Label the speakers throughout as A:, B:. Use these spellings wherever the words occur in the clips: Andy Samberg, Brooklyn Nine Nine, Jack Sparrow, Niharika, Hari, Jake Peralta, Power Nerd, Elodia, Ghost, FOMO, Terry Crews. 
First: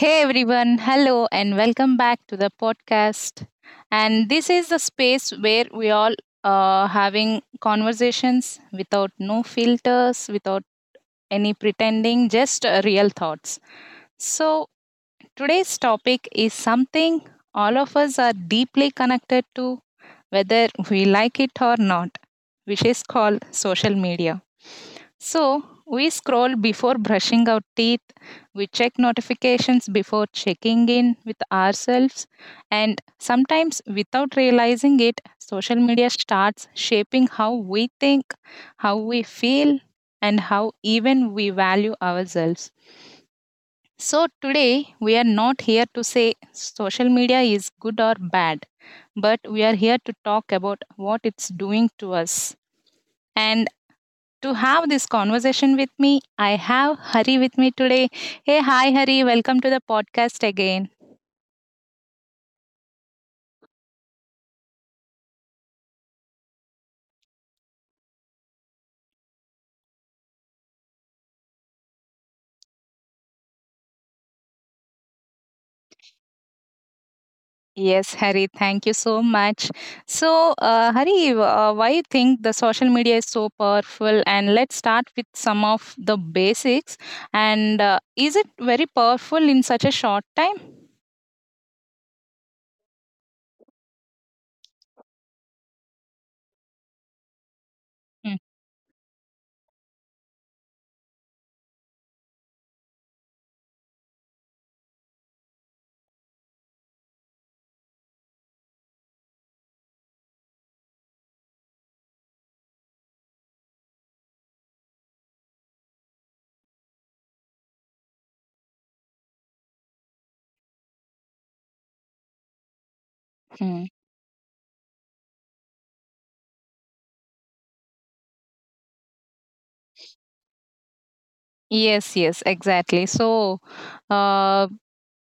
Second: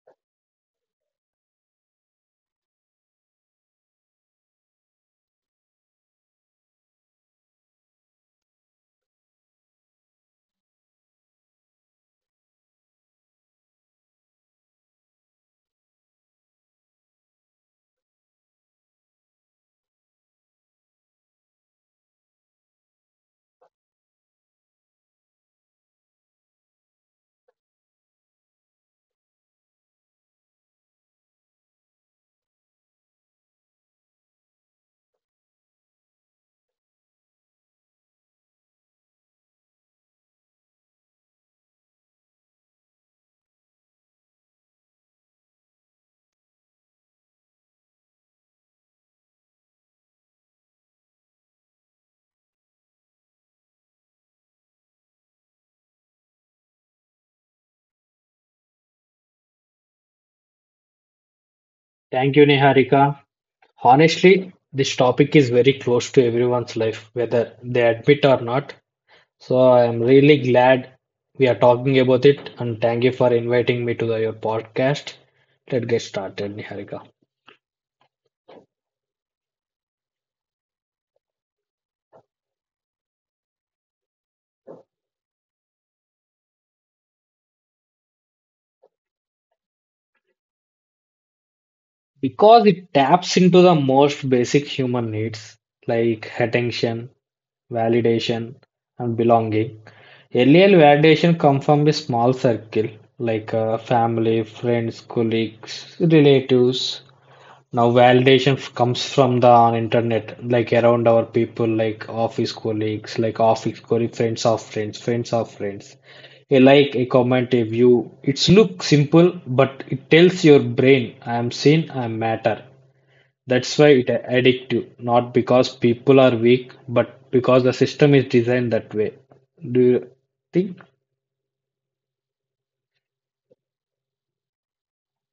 A: Hey everyone, hello and welcome back to the podcast. And this is the space where we all are having conversations without no filters, without any pretending, just real thoughts. So today's topic is something all of us are deeply connected to, whether we like it or not, which is called social media. So, we scroll before brushing our teeth, we check notifications before checking in with ourselves, and sometimes without realizing it, social media starts shaping how we think, how we feel, and how even we value ourselves. So, today we are not here to say social media is good or bad, but we are here to talk about what it's doing to us. And to have this conversation with me. I have Hari with me today. Hey, hi, Hari. Welcome to the podcast again.
B: Thank you, Niharika. Honestly, this topic is very close to everyone's life, whether they admit or not. So I am really glad we are talking about it, and thank you for inviting me to your podcast. Let's get started, Niharika.
A: Yes, Hari, thank you so much. So, Hari, why you think the social media is so powerful? And let's start with some of the basics. And is it very powerful in such a short time?
B: Because it taps into the most basic human needs like attention, validation, and belonging. Earlier validation comes from a small circle like family, friends, colleagues, relatives. Now validation comes from the internet, like around our people, like office colleagues, friends of friends, friends of friends, A like, a comment, a view. It's look simple, but it tells your brain, I am seen, I matter. That's
A: Mm.
B: why it addict you, not because people are weak, but because the system is designed that way. Do you think?
A: Yes, yes, exactly. So, uh,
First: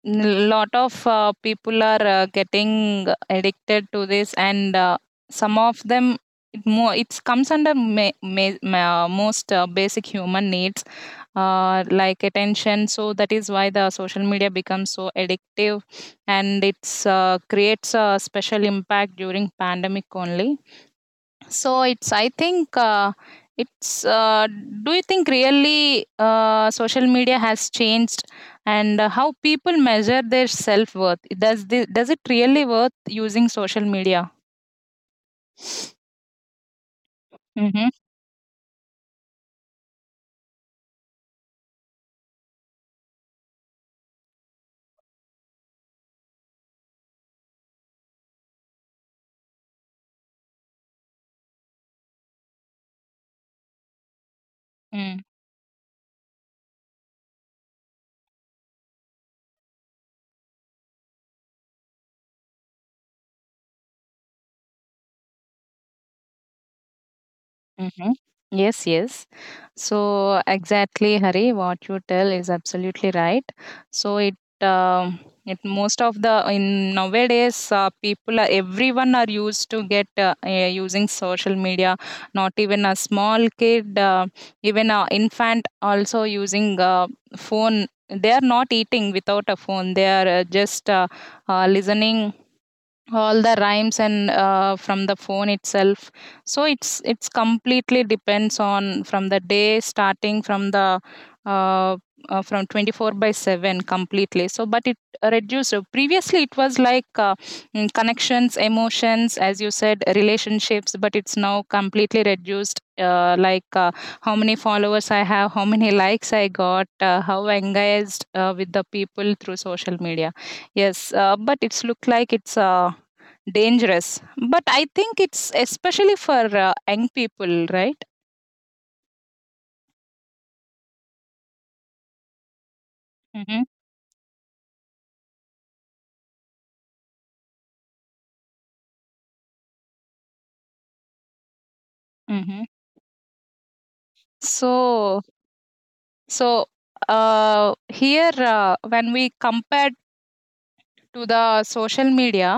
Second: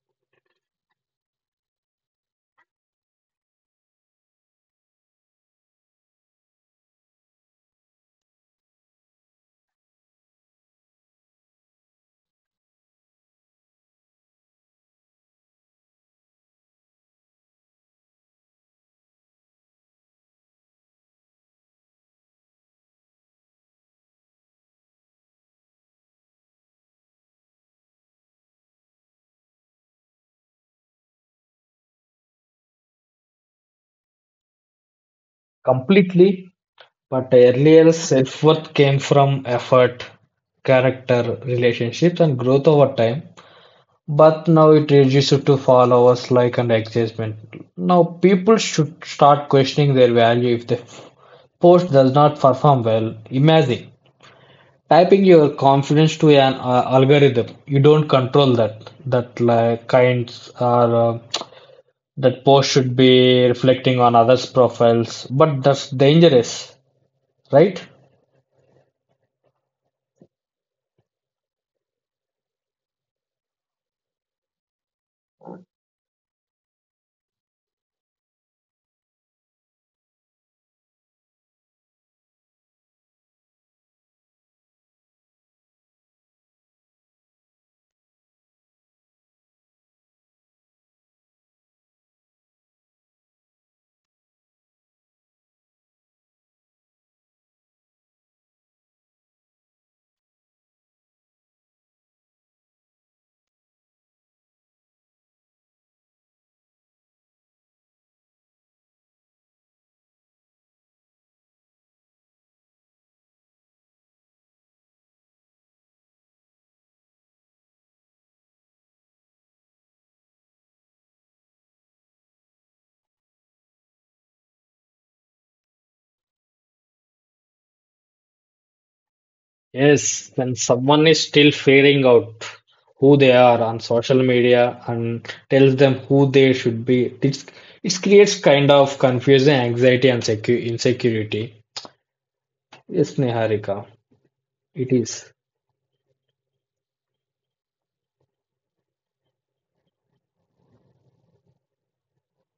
A: lot of people are getting addicted to this, and some of them it comes under most basic human needs, like attention. So that is why the social media becomes so addictive, and it's creates a special impact during pandemic only, so it's, I think, it's do you think really social media has changed, and how people measure their self worth? Does it really worth using social media?
B: Completely. But
A: Mm-hmm.
B: earlier self-worth came from effort, character, relationships, and growth over time. But now it reduces to followers, like, and engagement. Now people should start questioning their value if the post does not perform well. Imagine
A: Mm.
B: typing your confidence to an algorithm. You don't control that. That like kinds are, that post should be reflecting on others' profiles, but that's dangerous, right?
A: Mm-hmm. Yes, yes. So exactly, Hari, what you tell is absolutely right. So it um it most of the in nowadays people are, everyone are used to get using social media. Not even a small kid, even a infant also using phone. They are not eating without a phone. They are just listening all the rhymes and from the phone itself, so it's completely depends on, from the day starting, from the uh, from 24 by 7 completely. So but it reduced. Previously it was like connections, emotions, as you said, relationships, but it's now completely reduced like how many followers I have, how many likes I got, how engaged with the people through social media. Yes, but it's look like it's dangerous. But I think it's especially for young people, right?
B: Yes, when someone is still figuring out who they are
A: Mm-hmm.
B: on social media and tells them who they should be, it creates kind of confusion, anxiety, and secu insecurity.
A: Mm-hmm.
B: Yes, Niharika, it
A: So,
B: is.
A: so, here when we compare to the social media,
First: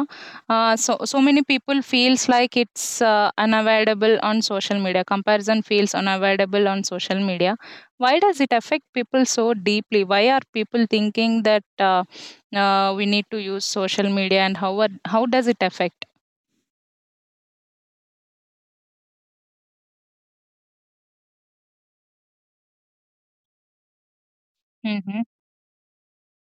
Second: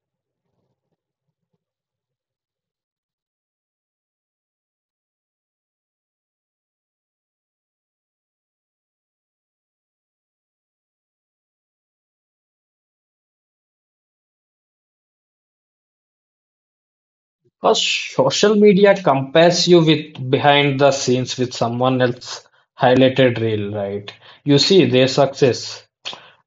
A: so so many people feels like it's unavoidable on social media. Comparison feels unavoidable on social media. Why does it affect people so deeply? Why are people thinking that we need to use social media, and how does it affect?
B: Because social media compares you with behind the scenes with someone else highlighted reel, right? You see their
A: Mm-hmm.
B: success,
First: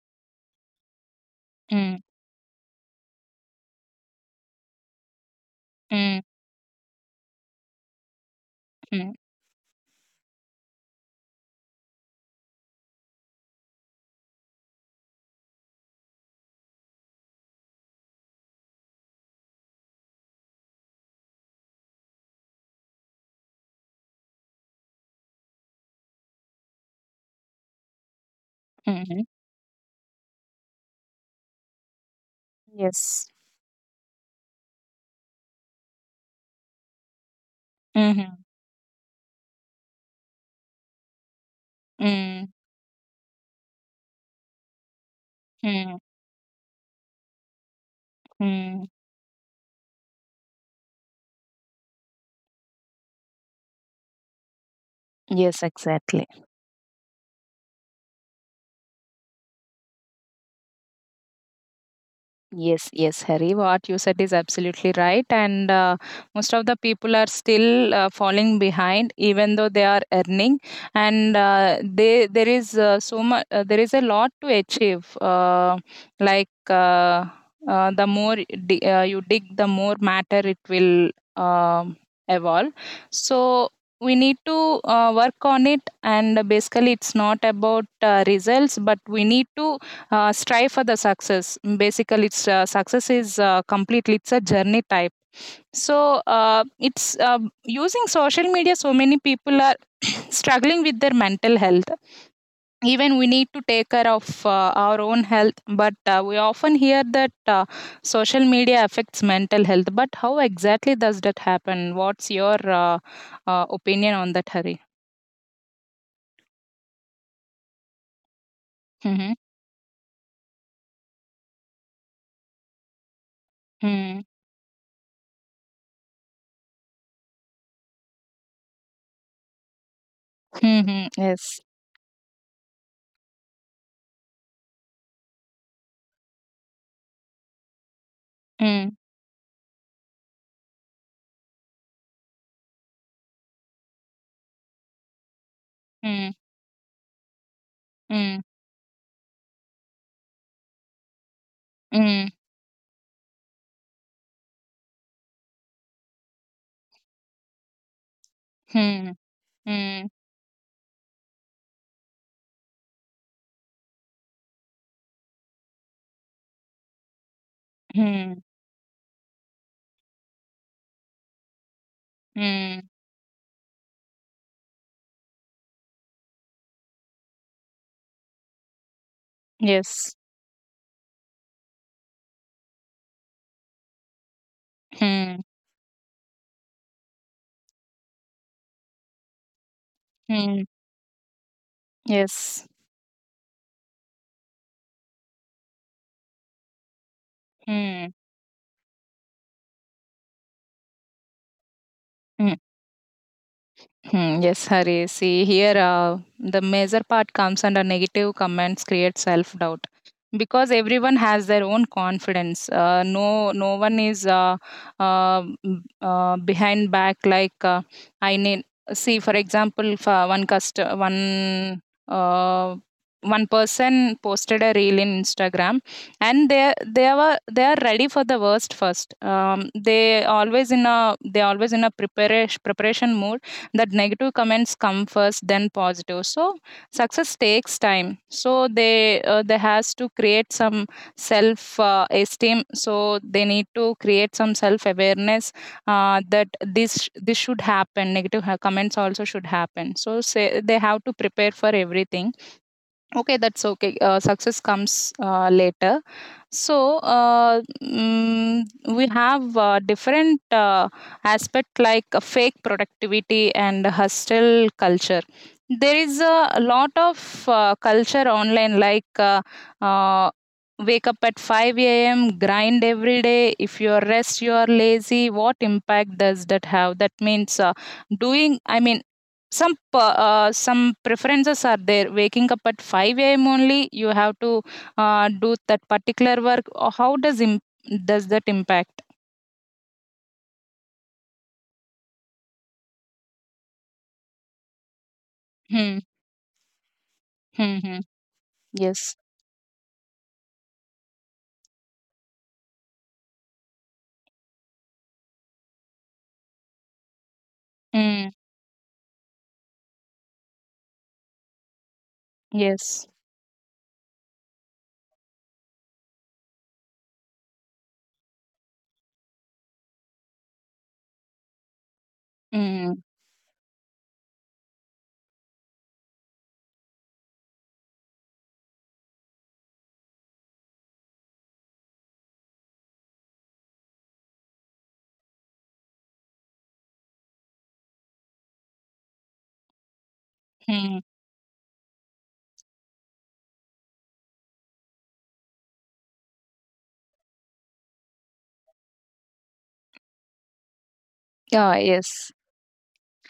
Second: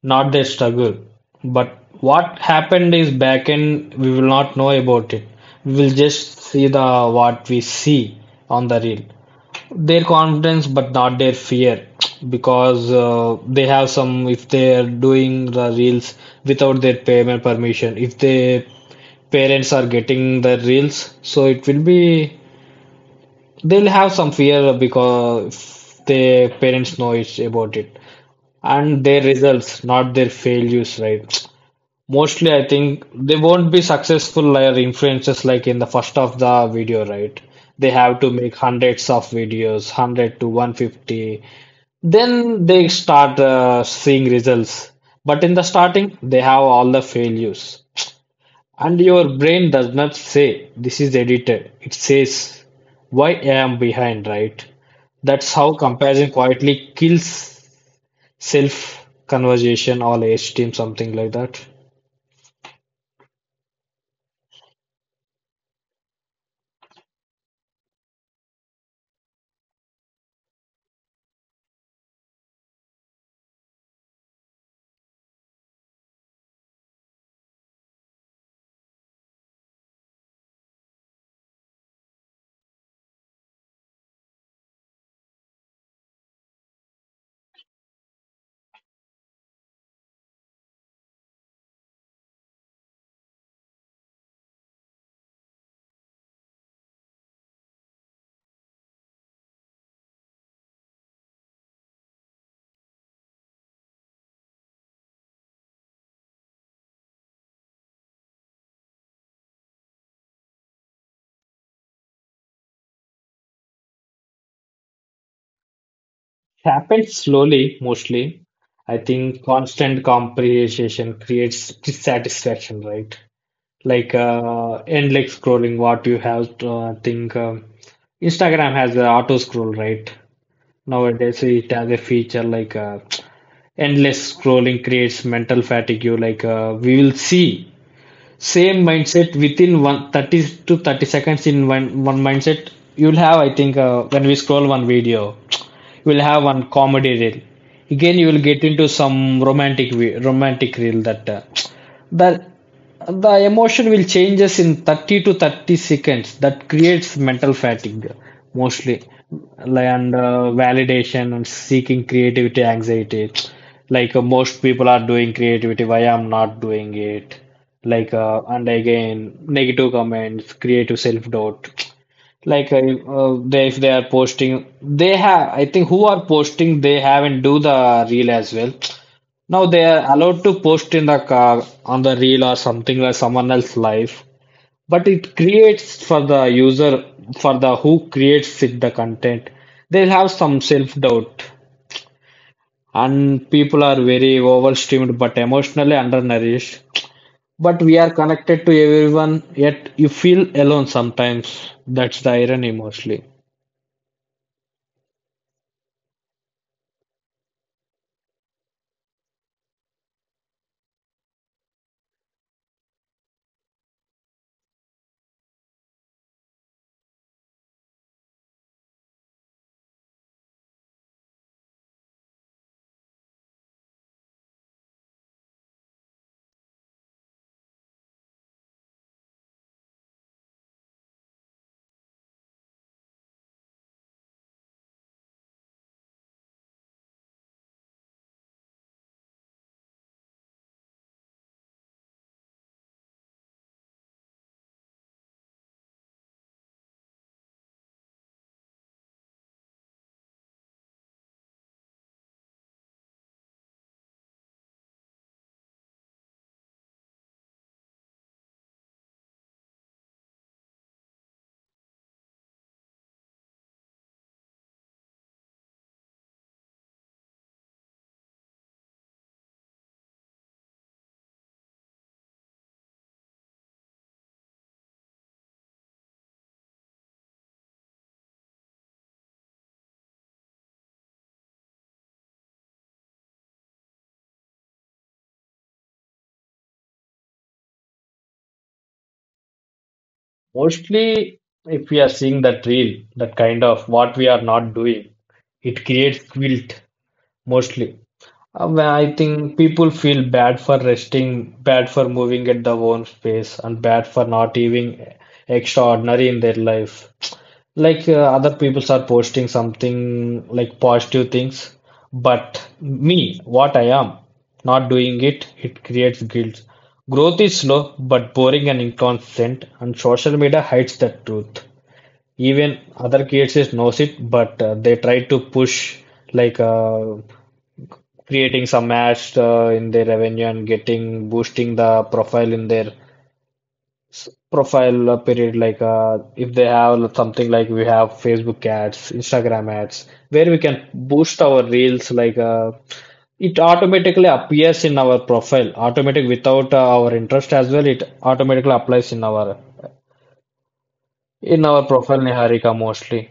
B: not their struggle. But what happened is back end, we will not know about it. We will
A: Mhm,
B: just see the what we see on the reel. Their confidence, but not their fear, because they have some. If they are doing the reels without their payment permission, if their parents are getting the reels, so it will be they'll have some fear because their parents know it about it, and their
A: mhm.
B: results, not their failures, right? Mostly, I think
A: Yes.
B: they won't be successful as influencers like in the first of the video, right? They have to
A: Mhm,
B: make hundreds of videos, 100 to 150.
A: mhm,
B: Then they start seeing results. But in the starting, they have all the failures.
A: mhm.
B: And your brain does not say this is edited. It says why I am behind, right? That's
A: Yes,
B: how
A: exactly.
B: comparison quietly kills self conversation or esteem, something like that.
A: Yes, yes, Hari. What you said is absolutely right. And most of the people are still falling behind, even though they are earning. And they there is so much. There is a lot to achieve. Like the more you dig, the more matter it will evolve. So we need to work on it. And basically, it's not about results, but we need to strive for the success. Basically, it's success is completely, it's a journey type. So it's using social media, so many people are struggling with their mental health. Even we need to take care of our own health, but we often hear that social media affects mental health, but how exactly does that happen? What's your uh, opinion on that, Hari?
B: It happens slowly, mostly. I
A: Mm-hmm.
B: think constant comprehension creates dissatisfaction, right? Like
A: Mm-hmm.
B: endless scrolling, what you have to think. Instagram has the auto scroll, right?
A: Mm-hmm.
B: Nowadays,
A: Yes.
B: it has a feature like endless scrolling creates mental fatigue. You Like, we will see same
A: Mm-hmm.
B: mindset within one 30 to 30 seconds in one mindset. You'll have, I think, when we scroll one video, you'll
A: Mm-hmm.
B: have one comedy reel. Again you will get into some romantic romantic reel. That,
A: Mm-hmm.
B: the the emotion will changes in 30 to 30 seconds. That creates mental fatigue mostly.
A: Mm-hmm.
B: Like,
A: Hmm.
B: and validation and seeking creativity anxiety. Like, most people are doing creativity, why I'm not doing it. Like,
A: Hmm.
B: and again negative comments creative self-doubt. Like,
A: Hmm.
B: they, if they are posting, they have, I think, who are posting, they haven't do the reel as well. Now they are
A: Yes.
B: allowed to post in the car on the reel or something like someone else's life, but it
A: Hmm.
B: creates for the user, for the who creates it, the content. They'll have some
A: Hmm.
B: self doubt,
A: Yes.
B: and people are very overstimmed but emotionally undernourished. But we
A: Hmm.
B: are connected to everyone, yet you feel alone sometimes. That's the
A: Hmm.
B: irony mostly.
A: Hmm. Yes, Hari. See, here the major part comes under negative comments create self doubt, because everyone has their own confidence, no, no one is uh, behind back, like I need. See, for example, if, one cust one uh, one person posted a reel in Instagram, and they are ready for the worst first. They always in a, preparation mode, that negative comments come first, then positive. So success takes time, so they has to create some self esteem, so they need to create some self awareness that this should happen. Negative comments also should happen. So, say, they have to prepare for everything. Okay, that's okay. Success comes later. So we have different aspect, like fake productivity and hustle culture. There is a lot of culture online, like uh, wake up at 5 a.m., grind every day. If you are rest, you are lazy. What impact does that have? That means doing, I mean, some preferences are there. Waking up at 5 a.m. only, you have to do that particular work. Does that impact?
B: Mostly, if we are seeing that reel, that kind of what we are not doing, it
A: Hmm.
B: creates guilt
A: Hmm.
B: mostly.
A: Hmm.
B: Well, I
A: Yes.
B: think people feel bad for resting, bad for moving at their own pace, and bad for not even extraordinary in their life. Like,
A: Mm.
B: other people are posting something like positive things, but
A: Yes.
B: me, what I am, not doing it, it creates guilt. Growth is slow but boring and inconsistent, and social media hides that truth. Even
A: Mm.
B: other kids is knows it, but they try to push, like, creating some ads in their revenue and getting boosting the profile in their profile period. Like, if they have something, like we have Facebook ads, Instagram ads where we can
A: Mm.
B: boost our reels. Like, it automatically appears in our profile automatic without our interest as well. It automatically applies in our in
A: Yeah.
B: our profile,
A: Yes.
B: Niharika, mostly.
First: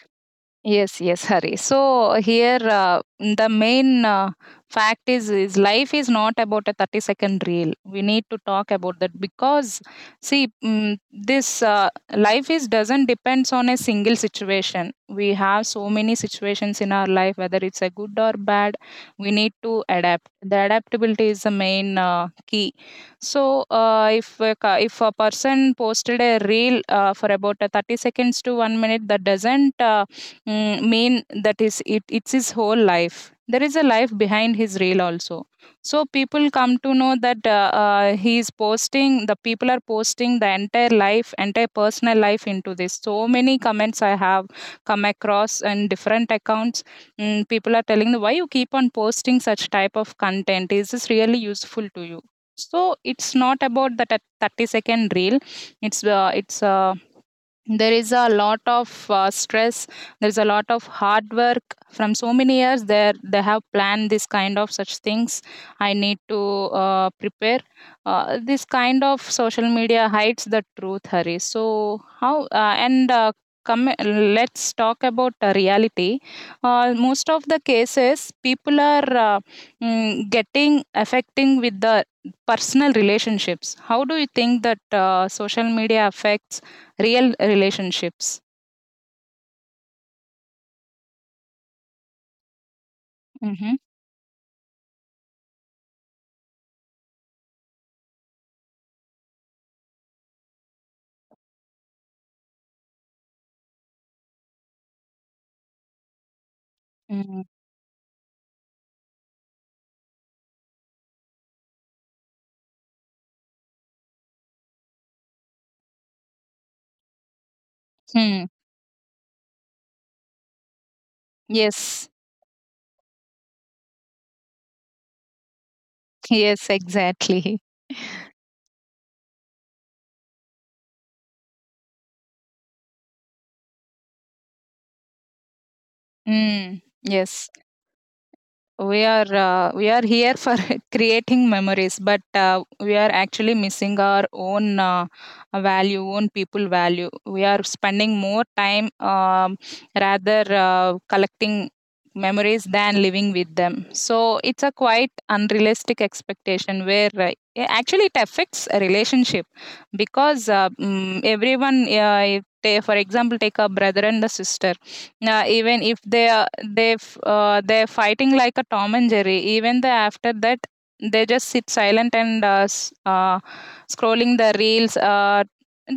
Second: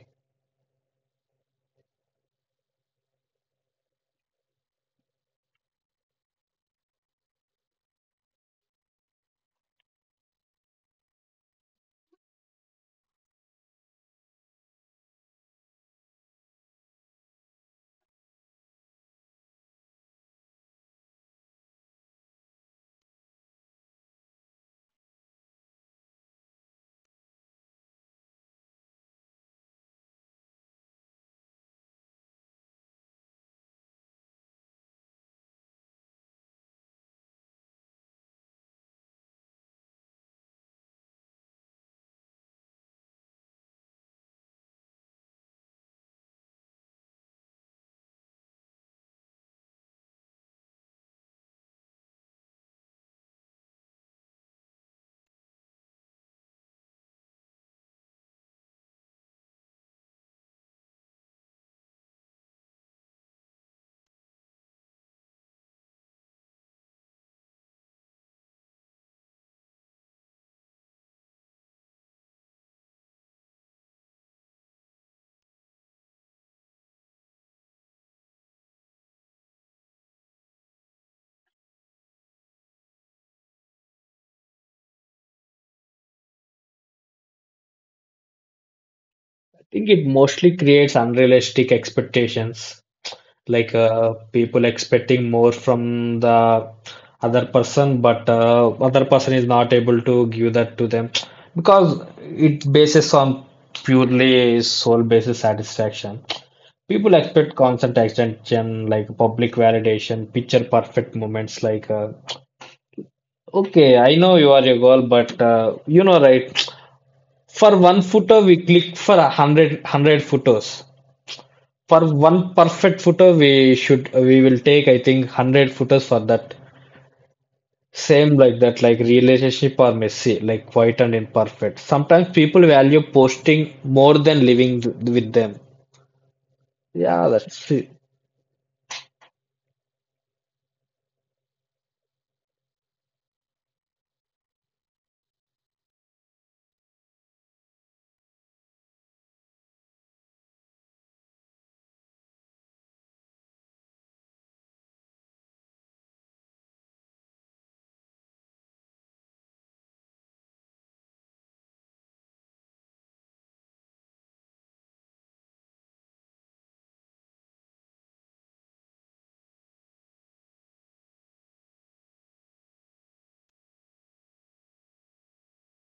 A: Yes, yes, Hari. So here, the main fact is, life is not about a 30-second reel. We need to talk about that because, see, mm, this life is doesn't depends on a single situation. We have so many situations in our life, whether it's a good or bad. We need to adapt. The adaptability is the main key. So, if a person posted a reel for about a 30 seconds to 1 minute, that doesn't mean that is it it's his whole life. There is a life behind his reel also. So people come to know that he is posting the people are posting the entire life, entire personal life into this. So many comments I have come across in different accounts. People are telling me, why you keep on posting such type of content? Is this really useful to you? So it's not about that 30-second reel. It's there is a lot of stress, there is a lot of hard work from so many years there. They have planned this kind of such things. I need to prepare this kind of. Social media hides the truth, hurry so how and come, let's talk about reality. Most of the cases, people are uh, getting affecting with the personal relationships. How do you think that social media affects real relationships?
B: I think it mostly creates unrealistic expectations, like
A: Mm-hmm.
B: people expecting more from the other person but other person is not able to give that to them, because it bases on purely soul basis satisfaction. People
A: Mm-hmm.
B: expect constant attention, like public validation, picture perfect moments. Like, okay, I know you are your goal, but you know, right, for one photo
A: Hmm.
B: we click for a hundred photos.
A: Yes,
B: For one perfect footer, we will take, I think, hundred footers for that.
A: yes, exactly.
B: Same like that, like relationship or messy, like quiet and imperfect. Sometimes people value posting more than living with them.
A: Mm.
B: Yeah,
A: Yes.
B: that's it.
A: We are here for creating memories, but we are actually missing our own value, own people value. We are spending more time, rather collecting memories than living with them. So it's a quite unrealistic expectation, where actually it affects a relationship, because everyone if they- for example, take a brother and a sister. Even if they are, they're fighting like a Tom and Jerry, even the after that, they just sit silent and scrolling the reels.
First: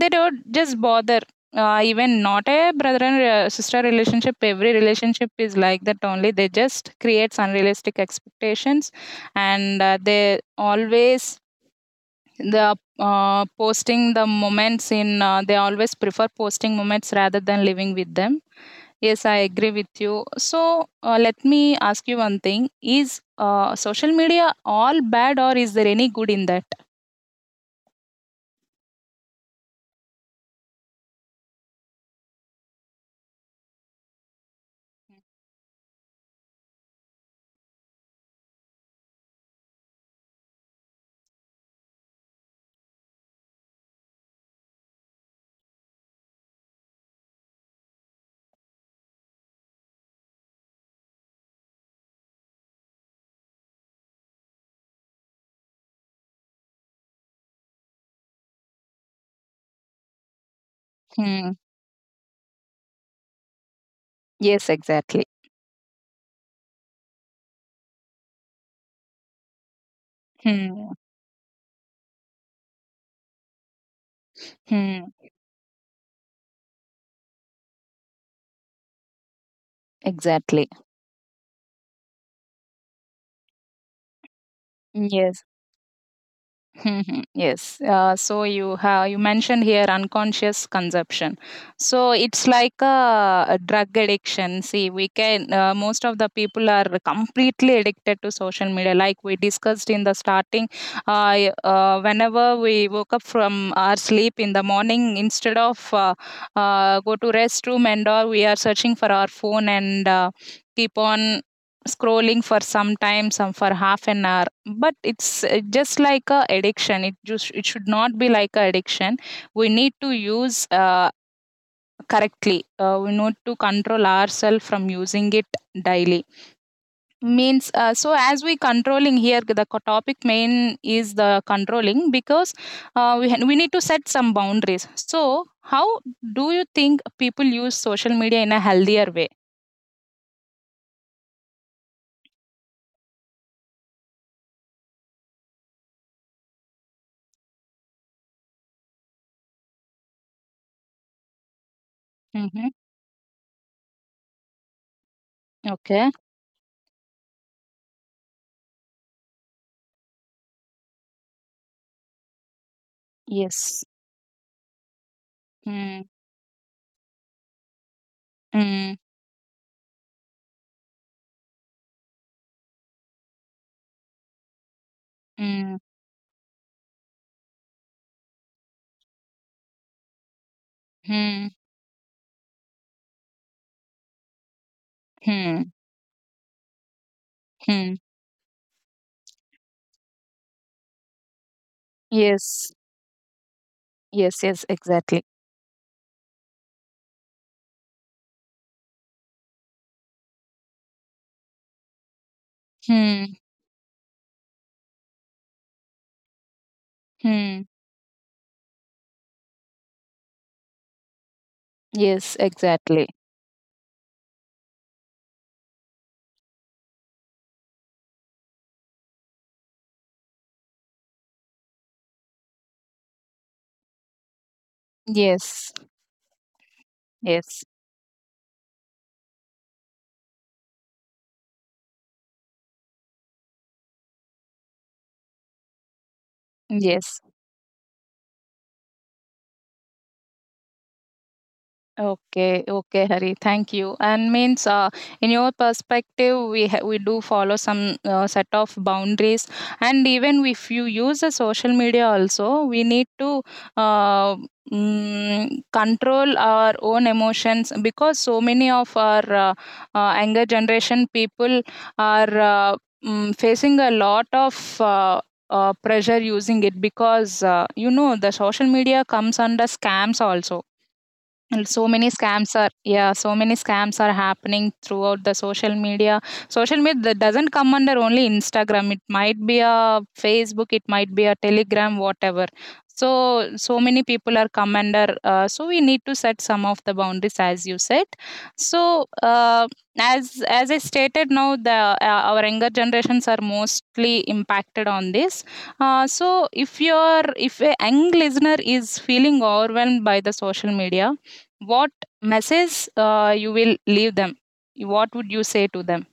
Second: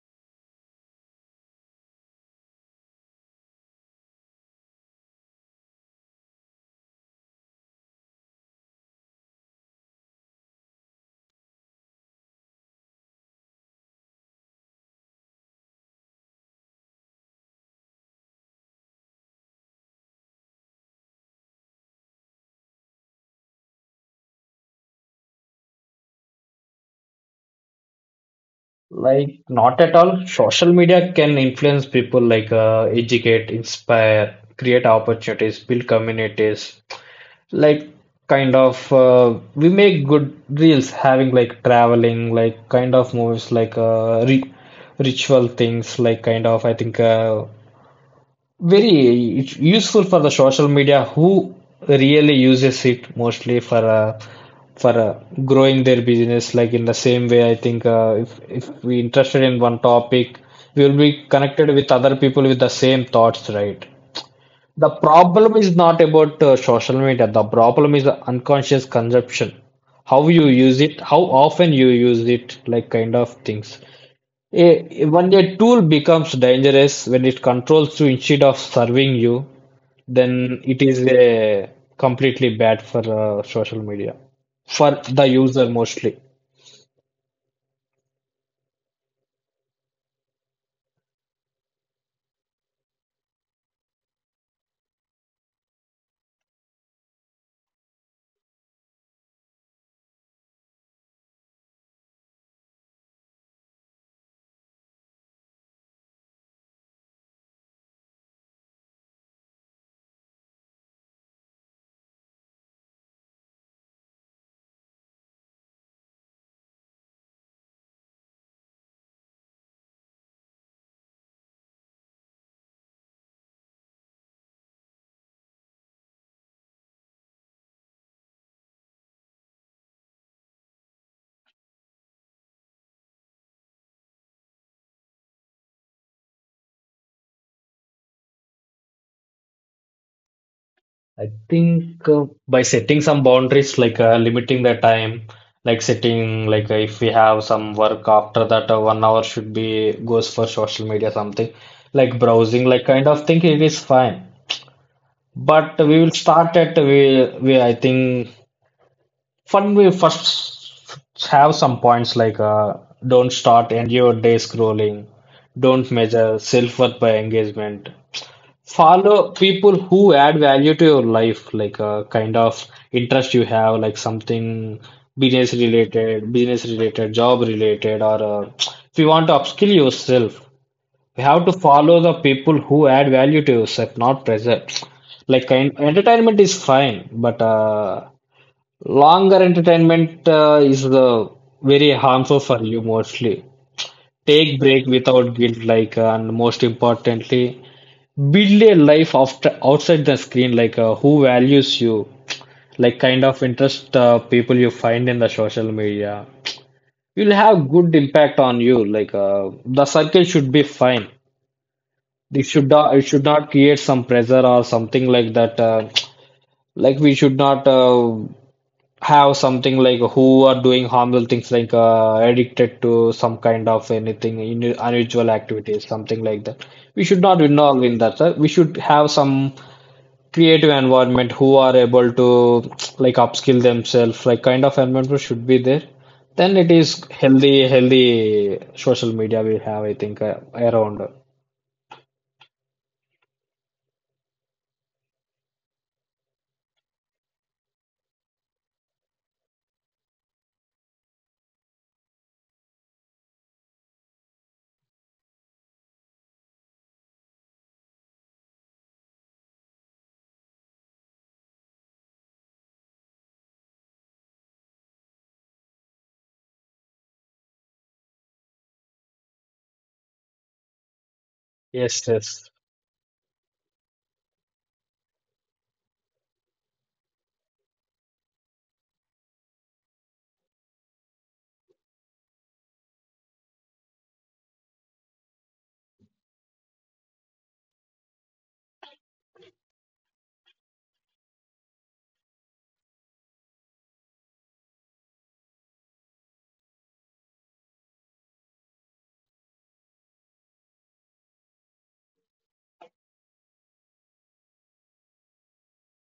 A: They don't just bother. Even not a brother and sister relationship, every relationship is like that only. They just creates unrealistic expectations, and they always, they always prefer posting moments rather than living with them. Yes, I agree with you. So let me ask you one thing: is social media all bad, or is there any good in that?
B: Like, not at all. Social media can influence people, like, educate, inspire, create opportunities, build communities. Like, kind of, we make good reels having, like, traveling, like kind of movies, like, ri ritual things, like, kind of, I think, very, it's useful for the social media who really uses it mostly for growing their business. Like, in the same way, I think, if we interested in one topic, we will be
A: Hmm.
B: connected with other people with the same thoughts, right?
A: Yes,
B: The
A: exactly.
B: problem is not about social media. The problem is the unconscious consumption. How you use
A: Hmm.
B: it, how often you use it, like, kind of things.
A: Hmm.
B: When a tool becomes dangerous, when it controls you instead of serving you, then
A: Exactly.
B: it is a completely bad for social media, for the
A: Yes.
B: user mostly.
A: Mhm. Yes. So you mentioned here unconscious consumption. So it's like a drug addiction. See, we can, most of the people are completely addicted to social media. Like we discussed in the starting, uh, whenever we woke up from our sleep in the morning, instead of go to restroom and all, we are searching for our phone and. Keep on scrolling for some time, some for half an hour, but it's just like a addiction. It should not be like a addiction. We need to use correctly. We need to control ourselves from using it daily, means so as we controlling here, the topic main is the controlling. Because we need to set some boundaries, so how do you think people use social media in a healthier way?
B: I think, by setting some boundaries, like, limiting the time, like setting, like, if we have some work after that, 1 hour should be goes for social media, something like browsing,
A: Mm-hmm.
B: like, kind of thing. It is fine, but we will
A: Okay.
B: start at we I think fun. We first have some points, like, don't start
A: Yes.
B: end your day scrolling, don't
A: Mm.
B: measure self worth by engagement,
A: Mm.
B: follow people who add value to your life, like a kind of interest you have, like something
A: Mm,
B: business related, job related, or if you want to upskill yourself, you have
A: hmm,
B: to follow the people who add value to yourself, not pressure. Like,
A: hmm,
B: kind entertainment is fine, but
A: hmm.
B: longer entertainment is the very harmful for
A: Yes,
B: you mostly.
A: yes,
B: Take
A: yes,
B: break
A: exactly.
B: without guilt, like, and most importantly, build a life after outside the screen, like, who values you, like kind
A: Hmm,
B: of interest, people you find in the social media. You'll
A: hmm.
B: have good impact on you. Like, the circle should be fine.
A: Yes,
B: It should not, it
A: exactly.
B: should not create some pressure or something like that. Like, we should not. Have something like who are doing harmful things, like, addicted to some kind of anything in unusual
A: Yes,
B: activities, something like that. We should not
A: yes,
B: involve in that, sir. We should have some creative environment who are able to, like, upskill themselves, like kind of environment should be there. Then it is
A: yes.
B: healthy social media. We have, I think, around.
A: Okay, okay, Hari. Thank you. And means, in your perspective, we do follow some set of boundaries, and even if you use the social media, also we need to uh, control our own emotions because so many of our younger generation people are facing a lot of. Pressure using it because you know the social media comes under scams also. And so
B: Yes,
A: many
B: yes.
A: scams are, yeah, so many scams are happening throughout the Social media that doesn't come under only Instagram. It might be a Facebook, it might be a Telegram, whatever. So so many people are come under, so we need to set some of the boundaries as you said. So, uh, as as I stated now, the our younger generations are mostly impacted on this. So, if your if a young listener is feeling overwhelmed by the social media, what message, you will leave them? What would you say to them?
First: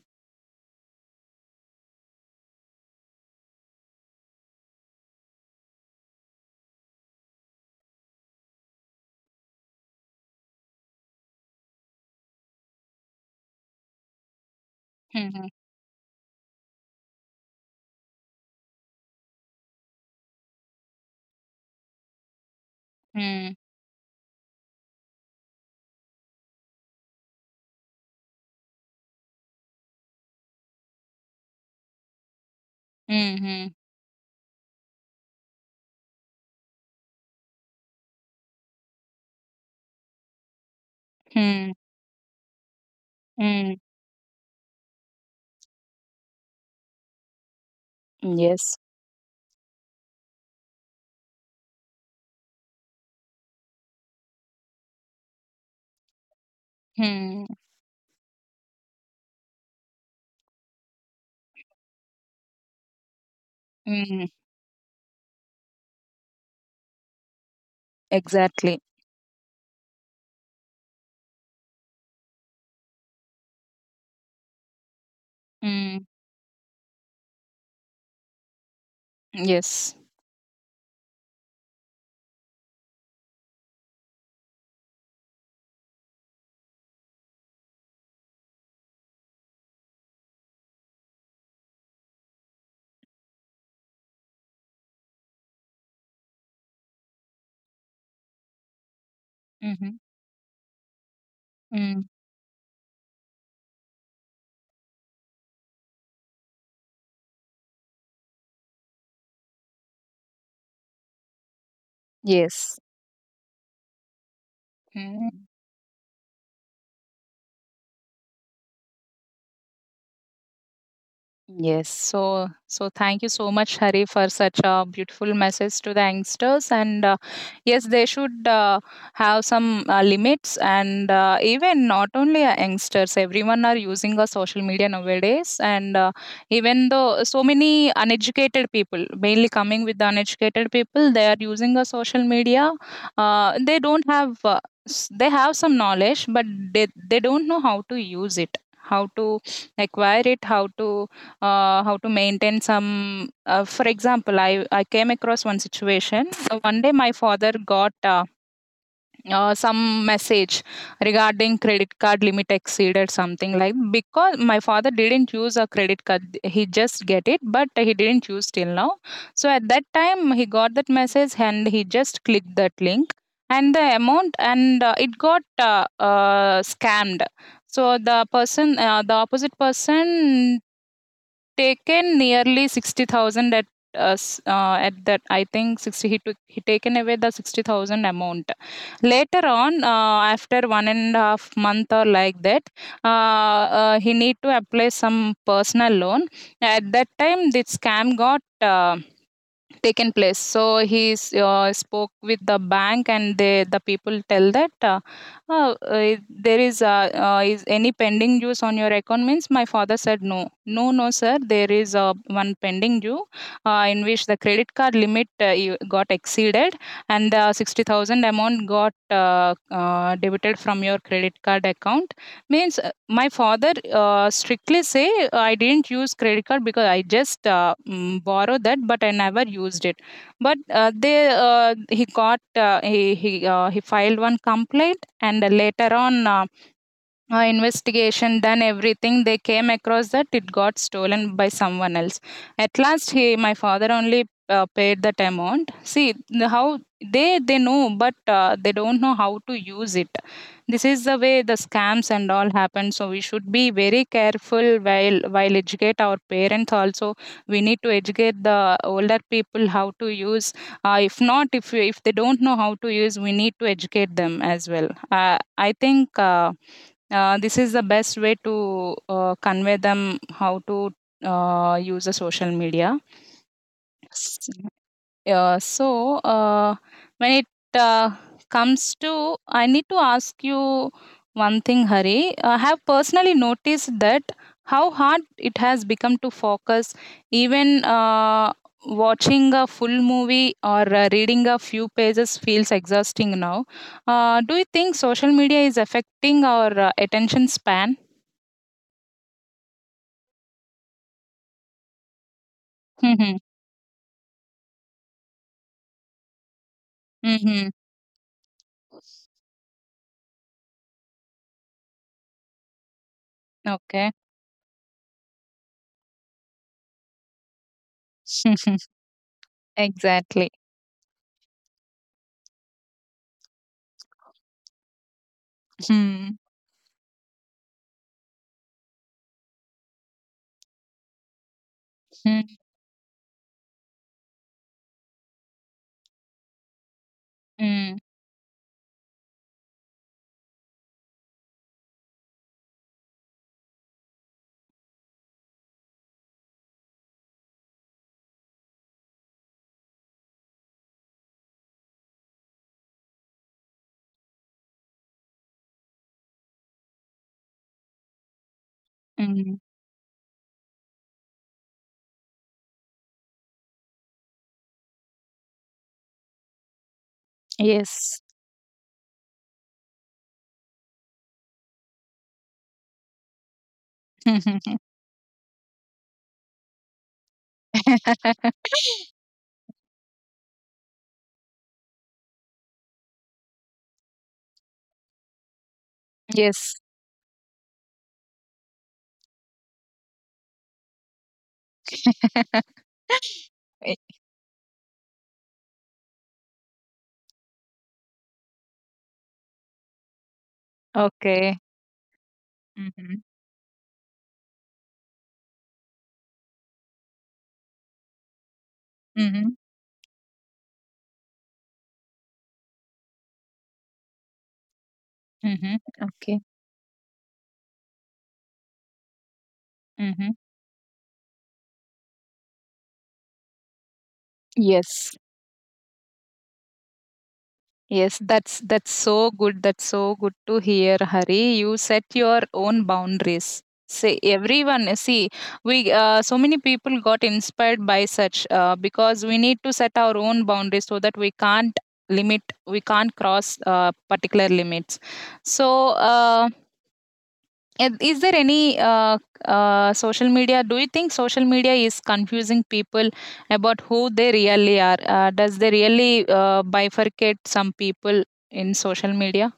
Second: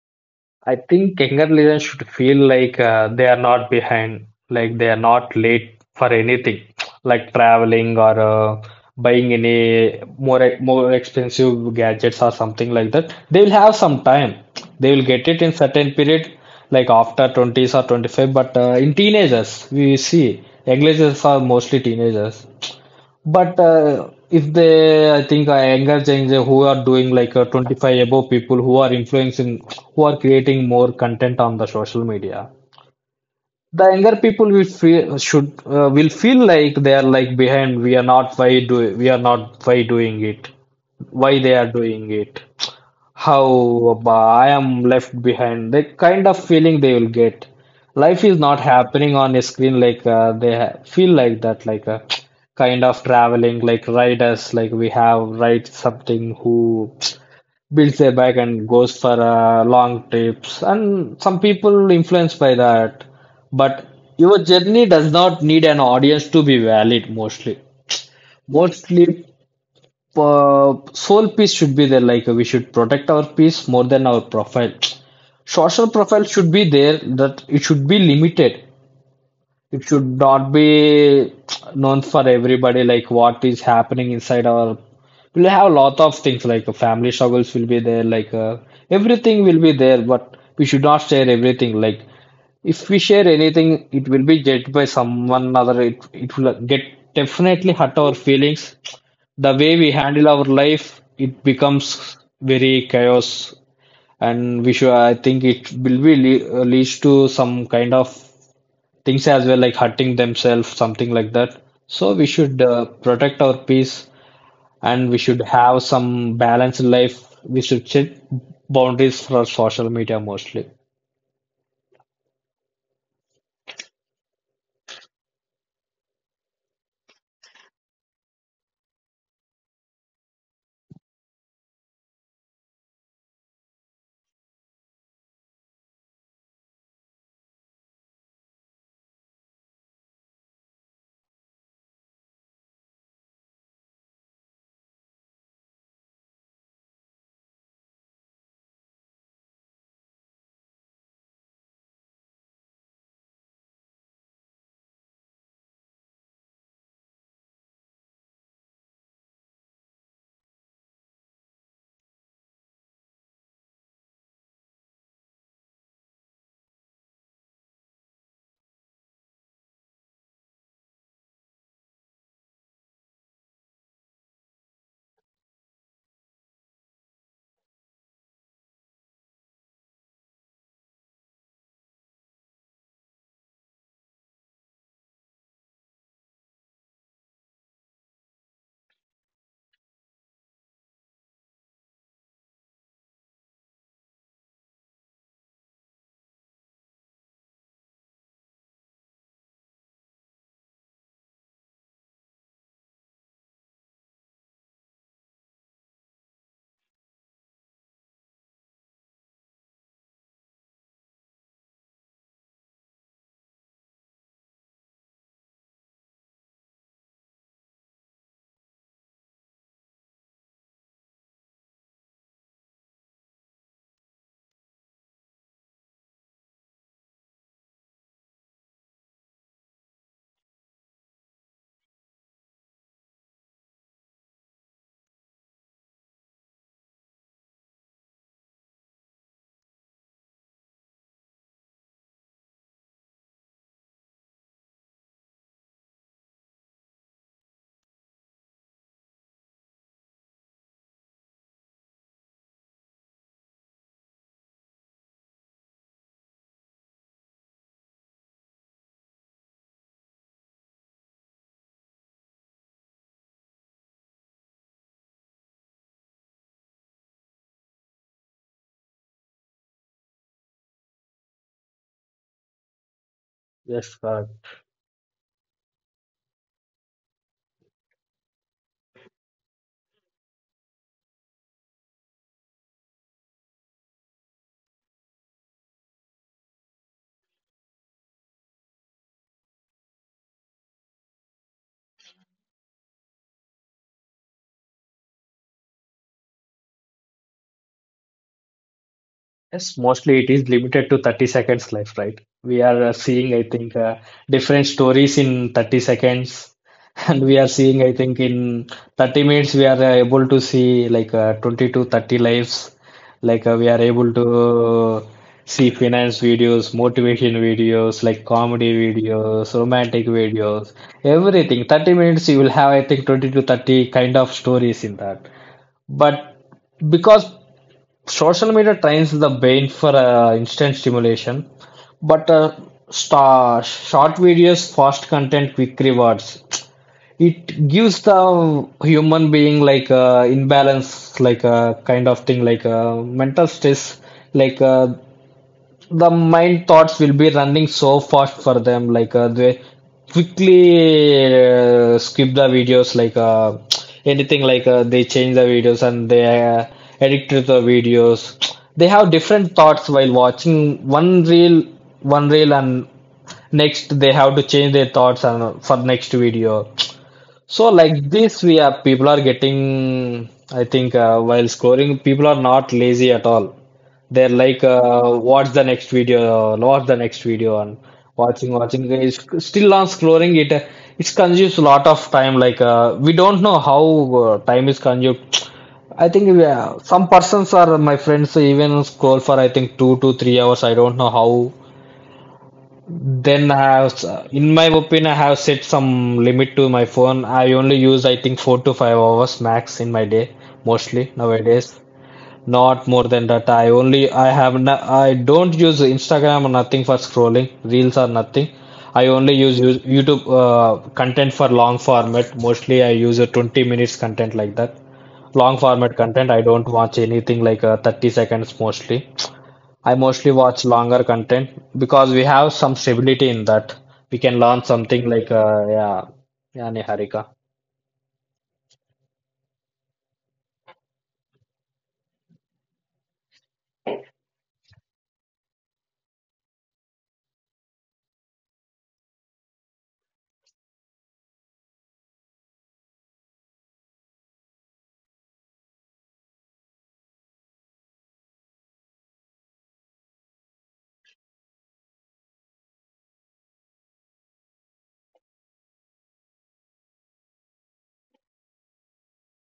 B: I think younger listeners should feel like, they are not behind, like they are not late for anything, like traveling or buying any more expensive gadgets or something like that. They will have some time. They will get it
A: Mhm.
B: in certain period, like after 20s or 25. But, in teenagers, we see young listeners are mostly teenagers.
A: Mm.
B: But, if they, I think, I engaging the who are doing, like, 25 above people who are influencing, who are creating more content on the social media,
A: Mhm.
B: the younger people will feel should, will feel like they are like behind. We are not why do we are not why doing it, why they
A: Mm.
B: are doing it. How
A: Mm.
B: I am left behind. The kind of feeling they will get. Life is not
A: Yes.
B: happening on a screen, like, they ha feel like that, like a kind of traveling, like riders, like we have ride something who
A: Mm.
B: builds their bike and goes for long trips. And some people influenced by that. But
A: Mm.
B: your journey does not need an audience to be valid mostly.
A: Exactly.
B: Mostly soul piece should be there like we should protect our peace more than our profile. Social
A: Mm.
B: profile should be there, that it should be limited. It
A: Yes.
B: should not be known for everybody like what is happening inside our. We'll have a lot of things like family struggles will be there like everything will be there, but we should not share everything. Like if we share anything, it will be judged by someone other. It will get definitely hurt our feelings. The way we
A: Mhm.
B: handle our life, it
A: Mm.
B: becomes very chaos, and we should. I think it will be leads to some kind of things as well, like hurting themselves, something like that. So we should
A: Yes.
B: protect our peace, and we should
A: Mm.
B: have some balance in life. We should set boundaries for social media mostly.
A: Yes. So, thank you so much, Hari, for such a beautiful message to the youngsters. And, yes, they should, have some limits. And even not only youngsters, everyone are using a social media nowadays. And even though so many uneducated people, mainly coming with the uneducated people, they are using a social media. They don't have. They have some knowledge, but they don't know how to use it, how to acquire it, how to maintain some. For example, I came across one situation. One day my father got some message regarding credit card limit exceeded something, like, because my father didn't use a credit card. He just get it but he didn't use till now. So at that time he got that message and he just clicked that link, and the amount, and it got uh, scammed. So the opposite person taken nearly 60,000. At that, I think 60, he taken away the 60,000 amount. Later on, after 1.5 month or like that, he need to apply some personal loan. At that time the scam got, taken place. So spoke with the bank and the people tell that uh, uh, there is, is any pending dues on your account. Means my father said, no, no, no, sir, there is, one pending due in which the credit card limit, got exceeded and the 60,000 amount got uh, debited from your credit card account. Means my father strictly say, I didn't use credit card because I just borrow that, but I never used it. But they he got he filed one complaint, and later on, investigation done everything, they came across that it got stolen by someone else. At last, he my father only paid that amount. See the, how they know but they don't know how to use it. This is the way the scams and all happen, so we should be very careful while educate our parents also. We need to educate the older people how to use. If not, if they don't know how to use, we need to educate them as well. uh, I think this is the best way to convey them how to use the social media.
B: Yes, correct.
A: S- so, uh, when it comes to, I need to ask you one thing, Hari. I have personally noticed that how hard it has become to focus, even watching a full movie or reading a few pages feels exhausting now. Do you think social media is affecting our attention span?
B: Yes, mostly it is limited to 30 seconds life, right? We are seeing,
A: Mhm.
B: I think, different stories in 30 seconds, and we are
A: Mhm.
B: seeing, I think, in 30 minutes, we are able to see like 20 to 30 lives. Like we are
A: Okay.
B: able to see finance videos, motivation videos, like comedy videos, romantic
A: Exactly.
B: videos, everything. 30 minutes, you will have, I think, 20 to 30 kind of stories in that. But
A: Hmm.
B: because social media trains the brain for instant stimulation, but
A: Hmm.
B: star, short videos, fast content, quick rewards. It
A: Mm.
B: gives the human being like imbalance, like a kind of thing, like mental stress, like the mind thoughts will be running so fast for them like they quickly skip the videos like anything like they change the videos, and they edit to the videos. They have
A: Mm.
B: different thoughts while watching one reel and next they have to change their thoughts and for next video. So like
A: Yes.
B: this, we are people are getting. I think while scoring, people are not lazy at all. They're like, what's the next video? What's the next video? And watching, watching. It's still on scoring. It consumes a lot of time. Like we don't know how time is consumed. I think
A: Yes.
B: some persons are my friends even scroll for I think 2 to 3 hours. I don't know how. Then I
A: Eh,
B: have, in my opinion, I have set some limit to my phone. I only use, I think, 4 to 5 hours max in my day, mostly
A: Okay.
B: nowadays. Not more
A: Mhm.
B: than that. I only, I have, no, I don't use Instagram or nothing for scrolling, reels or nothing. I only
A: Mhm.
B: use YouTube content for long format. Mostly, I use a 20 minutes content like that. Long
A: Mhm.
B: format content.
A: Okay.
B: I don't watch anything like 30 seconds mostly. I mostly
A: Mhm.
B: watch longer content because we have some stability in that. We can learn something
A: Yes.
B: like yeah, yeah, Niharika.
A: Yes, that's so good. That's so good to hear, Hari. You set your own boundaries. See, everyone, see, we so many people got inspired by such, because we need to set our own boundaries so that we can't limit, we can't cross particular limits. So. And is there any social media? Do you think social media is confusing people about who they really are? Does they really bifurcate some people in social media?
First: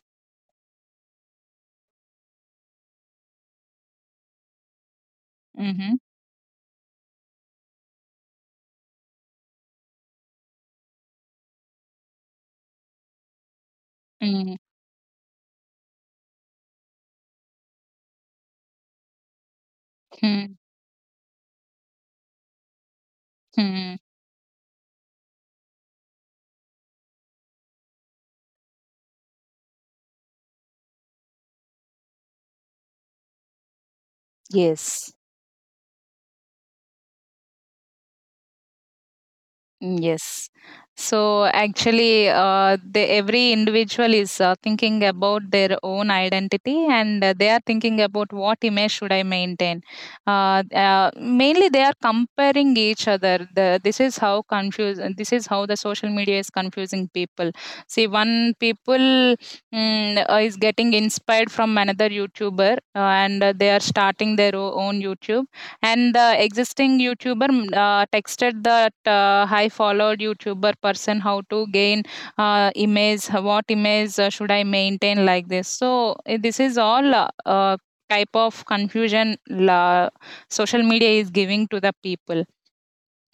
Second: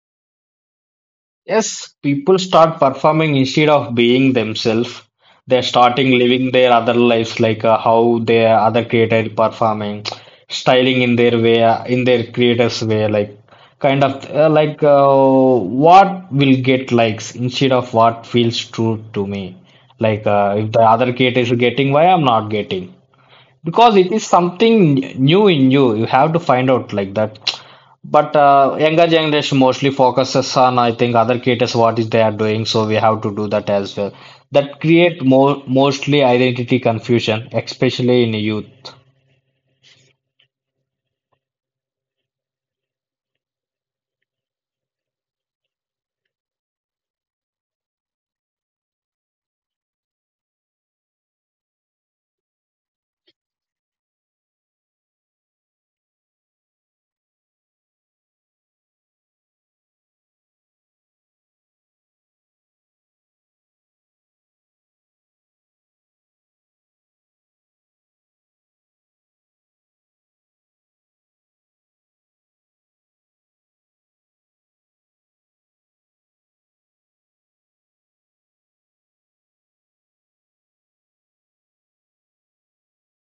B: Yes, people start performing instead of being themselves. They're
A: Mm-hmm.
B: starting living their other lives, like how their other creator performing, styling in their way, in their creators way, like kind of like what will get likes instead of what feels true to me. Like if the other creator is getting, why I'm not getting. Because
A: Mm-hmm.
B: it is something new in you, you have to find out like that, but younger generation mostly focuses on, I think, other creators what is they are doing, so we have to do that as well. That
A: Yes.
B: create more mostly identity confusion, especially in youth.
A: Mm, yes. So actually, every individual is thinking about their own identity and they are thinking about what image should I maintain. Mainly, they are comparing each other. This is how confuse. This is how the social media is confusing people. See, one people is getting inspired from another YouTuber and they are starting their own YouTube, and the existing YouTuber texted that high followed YouTuber person how to gain image, what image should I maintain, like this. So this is all type of confusion, social media is giving to the people.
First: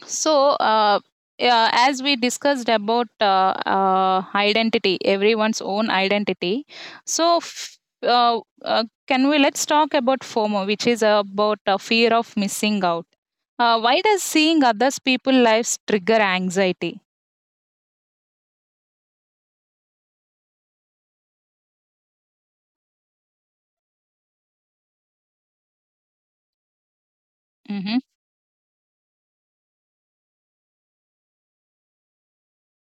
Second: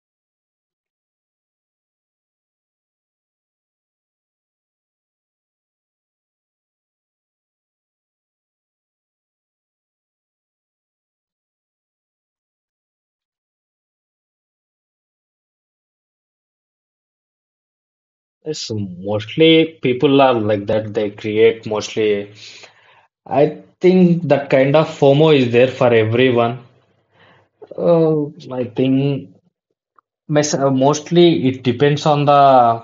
A: So, yeah, as we discussed about identity, everyone's own identity. So, f- can we let's talk about FOMO, which is about fear of missing out. Why does seeing others people lives trigger anxiety?
B: Yes, mostly people are like that. They create mostly. I think that kind of FOMO is there for everyone.
A: Mm-hmm.
B: Uh, I think mostly it depends on the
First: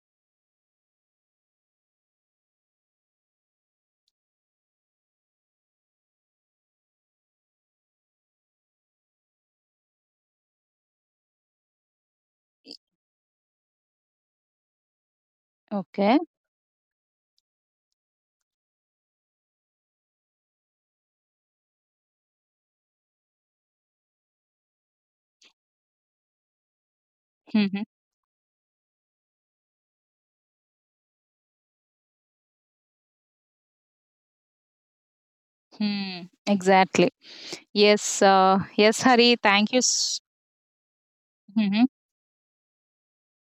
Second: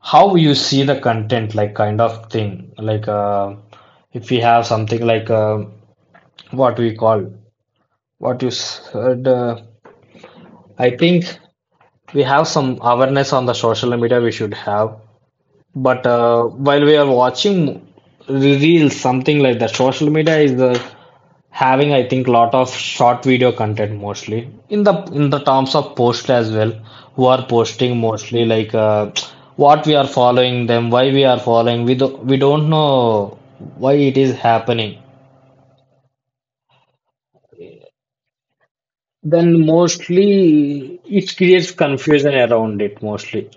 B: how you see the content, like kind of thing, like if we have something like what we call, what you said, I think we have some awareness on the social media, we should have. But
A: Okay.
B: while we are watching reels something like that, social media is the having, I think, lot of short video content, mostly in the terms of post as well. Who are
A: Mm-hmm.
B: posting mostly like what we are following them, why we are following, we do, we don't know why it is happening.
A: Hmm. Exactly. Yes. Yes, Hari.
B: Then
A: Thank you.
B: mostly it creates confusion around it mostly.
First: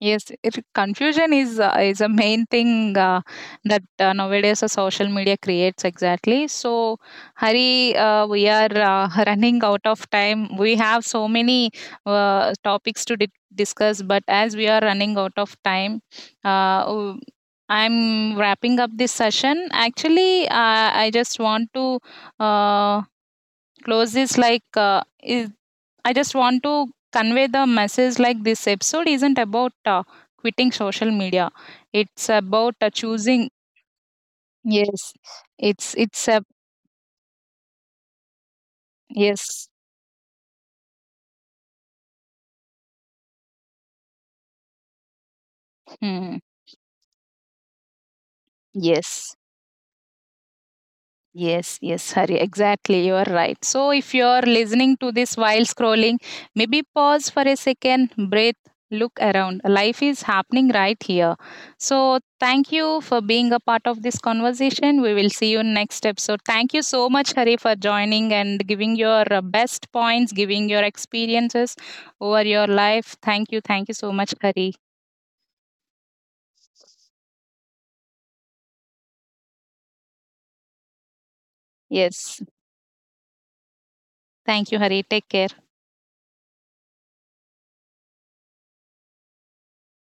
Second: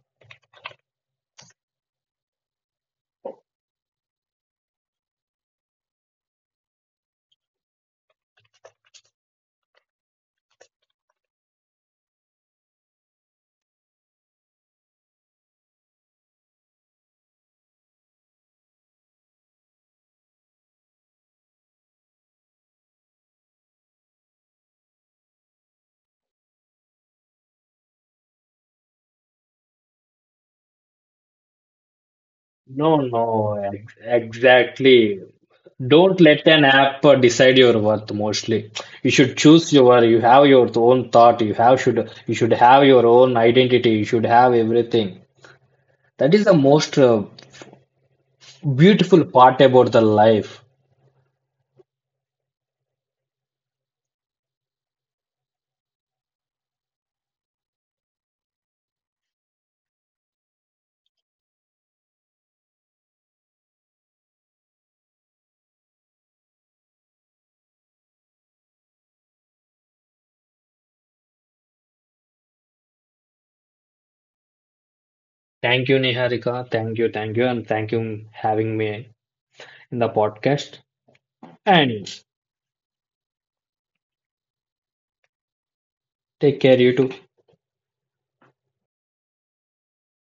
A: Yes, it confusion is a main thing that nowadays social media creates, exactly. So, Hari, we are running out of time. We have so many topics to discuss, but as we are running out of time, uh, w- I'm wrapping up this session. Actually, I just want to uh, close this. Like uh, is, i just want to convey the message, like, this episode isn't about quitting social media, it's about
B: No,
A: choosing.
B: no,
A: Yes.
B: exactly.
A: it's
B: Don't
A: it's a.
B: let an app decide your worth mostly. You should
A: Yes.
B: choose your, you have your own thought, you have should you should have your own identity, you should have everything. That
A: Hmm.
B: is the most beautiful
A: Yes.
B: part about the life.
A: Yes, yes, Hari. Exactly. You are right. So, if you are listening to this while scrolling, maybe pause for a second, breathe, look around. Life is happening right here. So, thank you for being a part of this conversation. We will see you next episode. Thank you so much, Hari, for joining and giving your best points, giving your experiences over your life. Thank you. Thank you so much, Hari.
B: Thank you, Niharika. Thank you, and thank you having me in the podcast. And
A: Yes. Thank you, Hari. Take care.
B: take care, you too.